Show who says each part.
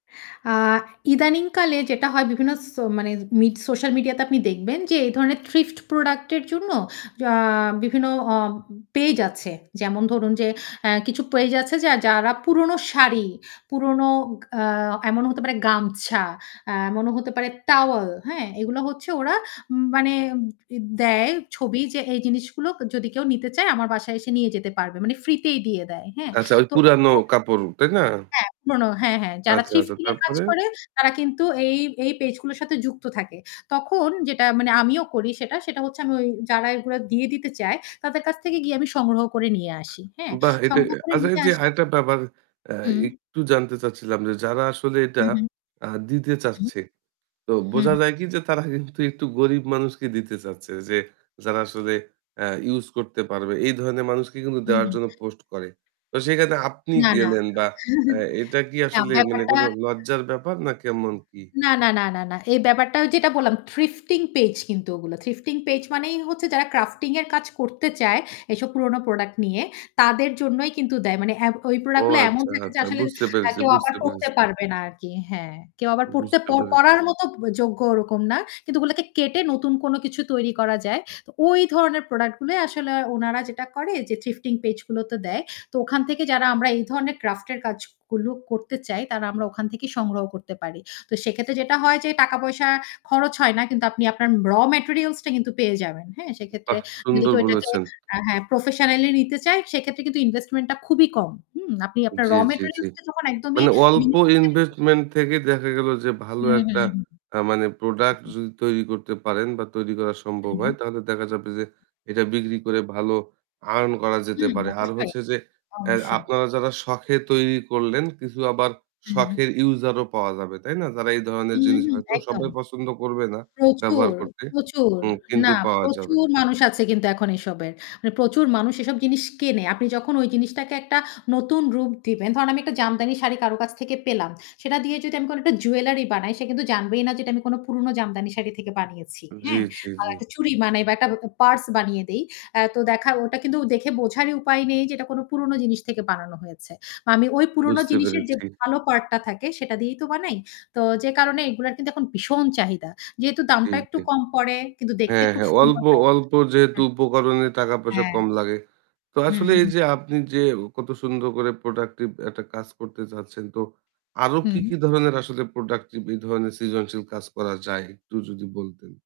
Speaker 1: আ ইদানিং কালে যেটা হয় বিভিন্ন স মানে মি সোশ্যাল মিডিয়াতে আপনি দেখবেন যে এই ধরনের থ্রিফট প্রোডাক্ট এর জন্য জ অ বিভিন্ন আ পেইজ আছে। যেমন ধরুন যে আ কিছু পেইজ আছে যে যারা পুরনো শাড়ি পুরনো গ আ এমনও হতে পারে গামছা, এমনও হতে পারে টাওয়েল হ্যাঁ? এগুলা হচ্ছে ওরা মানে উ দ দেয় ছবি যে এই জিনিসগুলো যদি কেউ নিতে চায় আমার বাসায় এসে নিয়ে যেতে পারবে। মানে ফ্রিতেই দিয়ে দেয়। হ্যাঁ?
Speaker 2: আচ্ছা, ওই
Speaker 1: তো
Speaker 2: পুরানো
Speaker 1: [unintelligible]
Speaker 2: কাপড়, তাই না?
Speaker 1: হ্যাঁ পুরোনো হ্যাঁ, হ্যাঁ যারা
Speaker 2: আচ্ছা, আচ্ছা,
Speaker 1: থ্রিফটিং এর কাজ
Speaker 2: তারপরে?
Speaker 1: করে তারা কিন্তু এই এই পেজ গুলোর সাথে যুক্ত থাকে। তখন যেটা মানে আমিও করি সেটা, সেটা হচ্ছে আমি যারা এগুলা দিয়ে দিতে চায় তাদের কাছ থেকে গিয়ে আমি সংগ্রহ করে নিয়ে আসি। হ্যাঁ?
Speaker 2: বাহ! এটা
Speaker 1: সংগ্রহ করে
Speaker 2: আচ্ছা
Speaker 1: নিয়ে
Speaker 2: যে
Speaker 1: আসা
Speaker 2: আরেকটা ব্যাপার আ
Speaker 1: হুম।
Speaker 2: একটু জানতে চাচ্ছিলাম যে যারা আসলে
Speaker 1: হু,
Speaker 2: এটা
Speaker 1: হু,
Speaker 2: আ দিতে
Speaker 1: হুম।
Speaker 2: চাচ্ছে। তো
Speaker 1: হু,
Speaker 2: বোঝা
Speaker 1: হুম।
Speaker 2: যায় কি যে তারা কিন্তু একটু গরিব মানুষকে দিতে চাচ্ছে যে যারা আসলে আ ইউস করতে পারবে। এই ধরনের মানুষকে কিন্তু
Speaker 1: হুম,
Speaker 2: দেওয়ার
Speaker 1: হুম।
Speaker 2: জন্য পোস্ট করে। তো সেখানে আপনি
Speaker 1: না, না
Speaker 2: গেলেন বা এ এটা কি আসলে মানে
Speaker 1: ব্যাপারটা
Speaker 2: কোনো লজ্জার ব্যাপার না কেমন কী?
Speaker 1: না, না, না, না, না। এই ব্যাপারটা যেটা বললাম, থ্রিফটিং পেজ কিন্তু ওগুলো। থ্রিফটিং পেজ মানেই হচ্ছে যারা ক্রাফটিং এর কাজ করতে চায়, এইসব পুরোনো প্রোডাক্ট নিয়ে তাদের জন্যই কিন্তু দেয়। মানে এ ওই
Speaker 2: ও
Speaker 1: প্রোডাক্ট গুলো এমন
Speaker 2: আচ্ছা,
Speaker 1: থাকে যে
Speaker 2: আচ্ছা
Speaker 1: আসলে
Speaker 2: বুঝতে
Speaker 1: আ
Speaker 2: পেরেছি,
Speaker 1: কেউ আবার
Speaker 2: বুঝতে
Speaker 1: পড়তে
Speaker 2: পেরেছি।
Speaker 1: পারবে না আরকি। হ্যাঁ, কেউ আবার পড়তে
Speaker 2: বুঝতে পেরেছি।
Speaker 1: পড়ার মতো ব যোগ্য ওরকম না। কিন্তু ওগুলোকে কেটে নতুন কোনো কিছু তৈরী করা যায়। তো ওই ধরনের প্রোডাক্ট গুলো আসলে ওনারা যেটা করে যে থিফটিং পেজ গুলোতে দেয়। তো ওখান থেকে যারা আমরা এই ধরনের ক্রাফট এর কাজগুলো করতে চাই তারা আমরা ওখান থেকেই সংগ্রহ করতে পারি। তো সেক্ষেত্রে যেটা হয় যে টাকা-পয়সা খরচ হয় না কিন্তু আপনি আপনার রও ম্যাটেরিয়ালস টা কিন্তু পেয়ে যাবেন। হ্যাঁ? সেক্ষেত্রে
Speaker 2: বাহ!
Speaker 1: যদি
Speaker 2: সুন্দর
Speaker 1: কেউ এটাকে
Speaker 2: বলেছেন।
Speaker 1: আ হ্যাঁ, প্রফেশনালই নিতে চায় সেক্ষেত্রে কিন্তু ইনভেস্টমেন্ট টা খুবই কম। হুম? আপনি আপনার
Speaker 2: জ্বী,
Speaker 1: রও
Speaker 2: জ্বী, জ্বী।
Speaker 1: ম্যাটেরিয়ালস টা যখন একদমই
Speaker 2: মানে অল্প
Speaker 1: [unintelligible]
Speaker 2: ইনভেস্টমেন্ট থেকে দেখা গেল যে ভালো
Speaker 1: হুম, হুম,
Speaker 2: একটা
Speaker 1: হুম।
Speaker 2: আ মানে
Speaker 1: হু,
Speaker 2: প্রোডাক্ট
Speaker 1: হুম।
Speaker 2: যদি তৈরি করতে পারেন বা তৈরি করা সম্ভব
Speaker 1: হু, হু।
Speaker 2: হয় তাহলে দেখা যাবে যে এটা বিক্রি করে ভালো আর্ন করা যেতে
Speaker 1: হুম।
Speaker 2: পারে। আর
Speaker 1: অবশ্যই,
Speaker 2: হচ্ছে যে এ
Speaker 1: অবশ্যই।
Speaker 2: আপনারা যারা শখ এ তৈরি করলেন কিছু আবার
Speaker 1: হু, হুম।
Speaker 2: শখের ইউসার ও পাওয়া যাবে। তাই না? তারা এই ধরনের
Speaker 1: হুম,
Speaker 2: জিনিস
Speaker 1: হুম
Speaker 2: হয়তো
Speaker 1: একদম।
Speaker 2: সবাই পছন্দ করবে না ব্যবহার
Speaker 1: প্রচুর,
Speaker 2: করতে।
Speaker 1: প্রচুর।
Speaker 2: হু, কিন্তু
Speaker 1: না,
Speaker 2: পাওয়া যাবে।
Speaker 1: প্রচুর মানুষ আছে কিন্তু এখন এসবের। মানে প্রচুর মানুষ এসব জিনিস কেনে। আপনি যখন ওই জিনিসটাকে একটা নতুন রূপ দিবেন, ধরুন আমি একটা জামদানি শাড়ি কারো কাছ থেকে পেলাম। সেটা দিয়ে যদি আমি কোনো একটা জুয়েলারি বানাই সে কিন্তু জানবেই না যে এটা আমি কোনো পুরোনো জামদানি শাড়ি থেকে বানিয়েছি।
Speaker 2: জ্বী,
Speaker 1: হ্যাঁ?
Speaker 2: জ্বী,
Speaker 1: আ
Speaker 2: জ্বী।
Speaker 1: একটা চুরি বানাই বা একটা ব পার্স বানিয়ে দেই। আ তো দেখা ওটা কিন্তু দেখে বোঝারই উপায় নেই যে এটা কোনো পুরোনো জিনিস থেকে বানানো হয়েছে। আমি ওই পুরনো
Speaker 2: বুঝতে
Speaker 1: জিনিসের যে
Speaker 2: পেরেছি।
Speaker 1: ভালো পার্টটা থাকে সেটা দিয়েই তো বানাই। তো যে কারণে এগুলা কিন্তু এখন ভীষণ চাহিদা। যেহেতু
Speaker 2: জ্বী,
Speaker 1: দামটা একটু
Speaker 2: জ্বী।
Speaker 1: কম পড়ে কিন্তু দেখতে
Speaker 2: হ্যাঁ,
Speaker 1: খুব
Speaker 2: হ্যাঁ। অল্প
Speaker 1: সুন্দর হয় [unintelligible]
Speaker 2: অল্প যেহেতু
Speaker 1: হ্যাঁ। হুম, হু।
Speaker 2: উপকরণে টাকা পয়সা
Speaker 1: হ্যাঁ।
Speaker 2: কম লাগে। তো
Speaker 1: হুম,
Speaker 2: আসলে
Speaker 1: হু।
Speaker 2: এইযে আপনি যে কত সুন্দর করে প্রোডাক্টিভ একটা কাজ করতে চাচ্ছেন তো আরো কি,
Speaker 1: হুম।
Speaker 2: কি ধরণের আসলে প্রোডাক্টিভ এই ধরণের সৃজনশীল কাজ করা যায় একটু যদি বলতেন?